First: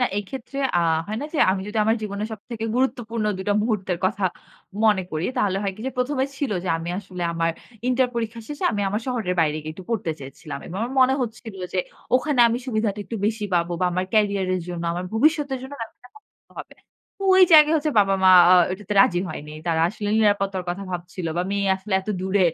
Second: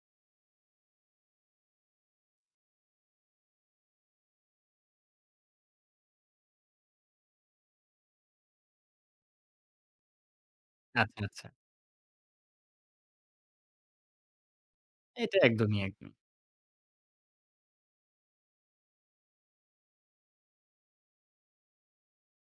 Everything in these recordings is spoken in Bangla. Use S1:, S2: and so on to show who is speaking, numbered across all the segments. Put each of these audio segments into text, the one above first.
S1: না, এই ক্ষেত্রে আ হয় না যে আমি যদি আমার জীবনে সবথেকে গুরুত্বপূর্ণ ২ টা মুহূর্তের কথা মনে করি, তাহলে হয় কি যে ১ম এ ছিল যে আমি আসলে আমার ইন্টার পরীক্ষা শেষে আমি আমার শহরের বাইরে গিয়ে একটু পড়তে চেয়েছিলাম এবং আমার মনে
S2: আচ্ছা, আচ্ছা।
S1: হচ্ছিল যে ওখানে আমি সুবিধাটি একটু বেশি পাবো বা আমার কেরিয়ার এর জন্য, আমার
S2: এটা
S1: ভবিষ্যতের জন্য
S2: একদমই একদম।
S1: [unintelligible] হবে। ওই জায়গায় হচ্ছে বাবা-মা এটাতে রাজি হয়নি। তারা আসলে নিরাপত্তার কথা ভাবছিল বা মেয়ে আসলে এত দূরে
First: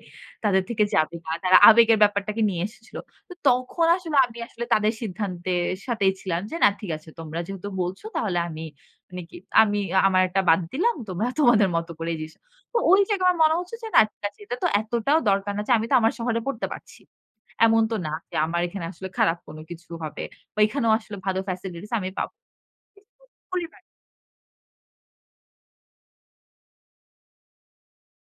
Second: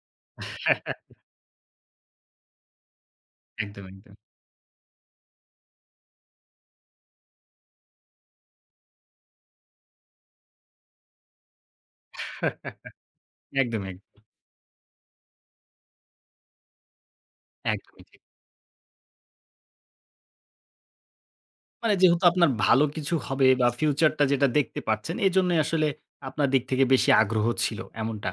S1: তাদের থেকে যাবে। তারা আবেগের ব্যাপারটাকে নিয়ে এসেছিল। তো
S2: একদম,
S1: তখন
S2: একদম।
S1: আসলে আমি আসলে তাদের সিদ্ধান্তের সাথেই ছিলাম যে না ঠিক আছে তোমরা যেহেতু বলছ তাহলে আমি মানে কি আমি আ আমার একটা বাদ দিলাম। তোমরা তোমাদের মত করেই জিস তো ওই জায়গায় আমার মনে হচ্ছে যে
S2: একদমই,
S1: না ঠিক
S2: একদম।
S1: আছে এটা তো এতটাও দরকার না যে আমি তো আমার শহরে পড়তে পারছি। এমন তো
S2: একদমই
S1: না
S2: ঠিক।
S1: যে আমার এখানে আসলে খারাপ কোন কিছু হবে। বা এইখানেও আসলে ভালো facilities
S2: মানে
S1: আমি
S2: যেহেতু
S1: পাব।
S2: আপনার ভালো কিছু হবে বা
S1: পরিবার।
S2: ফিউচারটা যেটা দেখতে পাচ্ছেন এজন্যই আসলে আপনার দিক থেকে বেশি আগ্রহ ছিল। এমনটা?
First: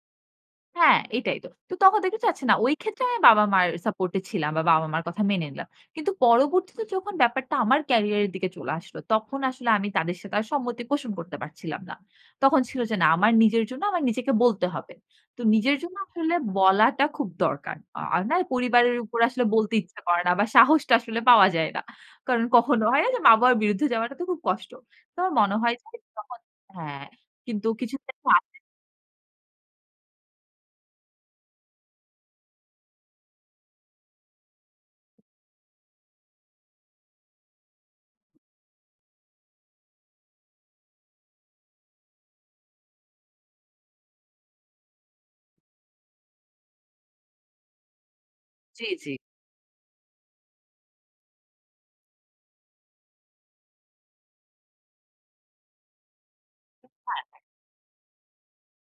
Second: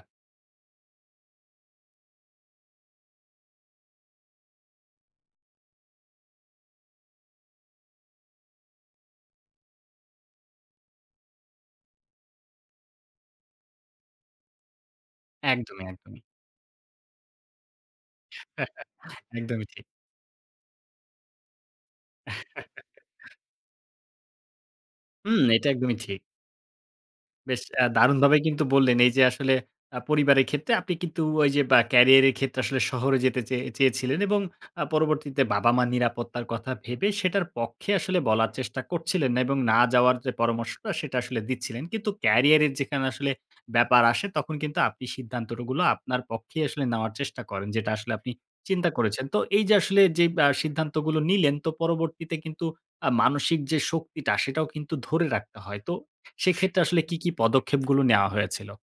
S1: হ্যাঁ, এইটাই তো। তো তখন দেখি যে আচ্ছা না। ওই ক্ষেত্রে আমি বাবা-মার সাপোর্ট এ ছিলাম বা বা-বাবা মার কথা মেনে নিলাম। কিন্তু পরবর্তীতে যখন ব্যাপারটা আমার কেরিয়ার এর দিকে চলে আসলো তখন আসলে আমি তাদের সাথে আর সম্মতি পোষণ করতে পারছিলাম না। তখন ছিল যে না আমার নিজের জন্য আমার নিজেকে বলতে হবে। তো নিজের
S2: একদমই,
S1: জন্য
S2: একদমই।
S1: আসলে বলাটা খুব দরকার। আর না পরিবারের উপর আসলে
S2: একদমই
S1: বলতে
S2: ঠিক।
S1: ইচ্ছা করে না। বা সাহসটা আসলে পাওয়া যায় না। কারণ কখনো হয় না যে মা-বাবার বিরুদ্ধে যাওয়াটা তো খুব কষ্ট। তো আমার
S2: হুম,
S1: মনে
S2: এটা
S1: হয় যে
S2: একদমই ঠিক।
S1: [unintelligible] হ্যাঁ,
S2: বেশ
S1: কিন্তু
S2: আ
S1: কিছু। [unintelligible]
S2: দারুণভাবেই কিন্তু বললেন এই যে আসলে আ পরিবারের ক্ষেত্রে আপনি কিন্তু ওই যে বা ক্যারিয়ারের ক্ষেত্রে আসলে শহরে যেতে চে চেয়ে চেয়েছিলেন এবং আ পরবর্তীতে বাবা-মা নিরাপত্তার কথা ভেবে সেটার পক্ষে আসলে বলার চেষ্টা করছিলেন না এবং না যাওয়ার যে পরামর্শটা সেটা আসলে দিচ্ছিলেন। কিন্তু ক্যারিয়ারের যেখানে আসলে ব্যাপার আসে তখন কিন্তু আপনি সিদ্ধান্ত রো গুলো আপনার পক্ষেই আসলে নেওয়ার চেষ্টা করেন। যেটা আসলে আপনি
S1: জ্বি,
S2: চিন্তা
S1: জ্বি।
S2: করেছেন। তো এই যে আসলে যে আ সিদ্ধান্তগুলো নিলেন তো পরবর্তীতে কিন্তু আ মানসিক যে শক্তিটা সেটাও কিন্তু ধরে রাখতে হয়। তো সেক্ষেত্রে আসলে কী,
S1: হায়
S2: কী
S1: হ্যাঁ।
S2: পদক্ষেপগুলো নেওয়া হয়েছিল?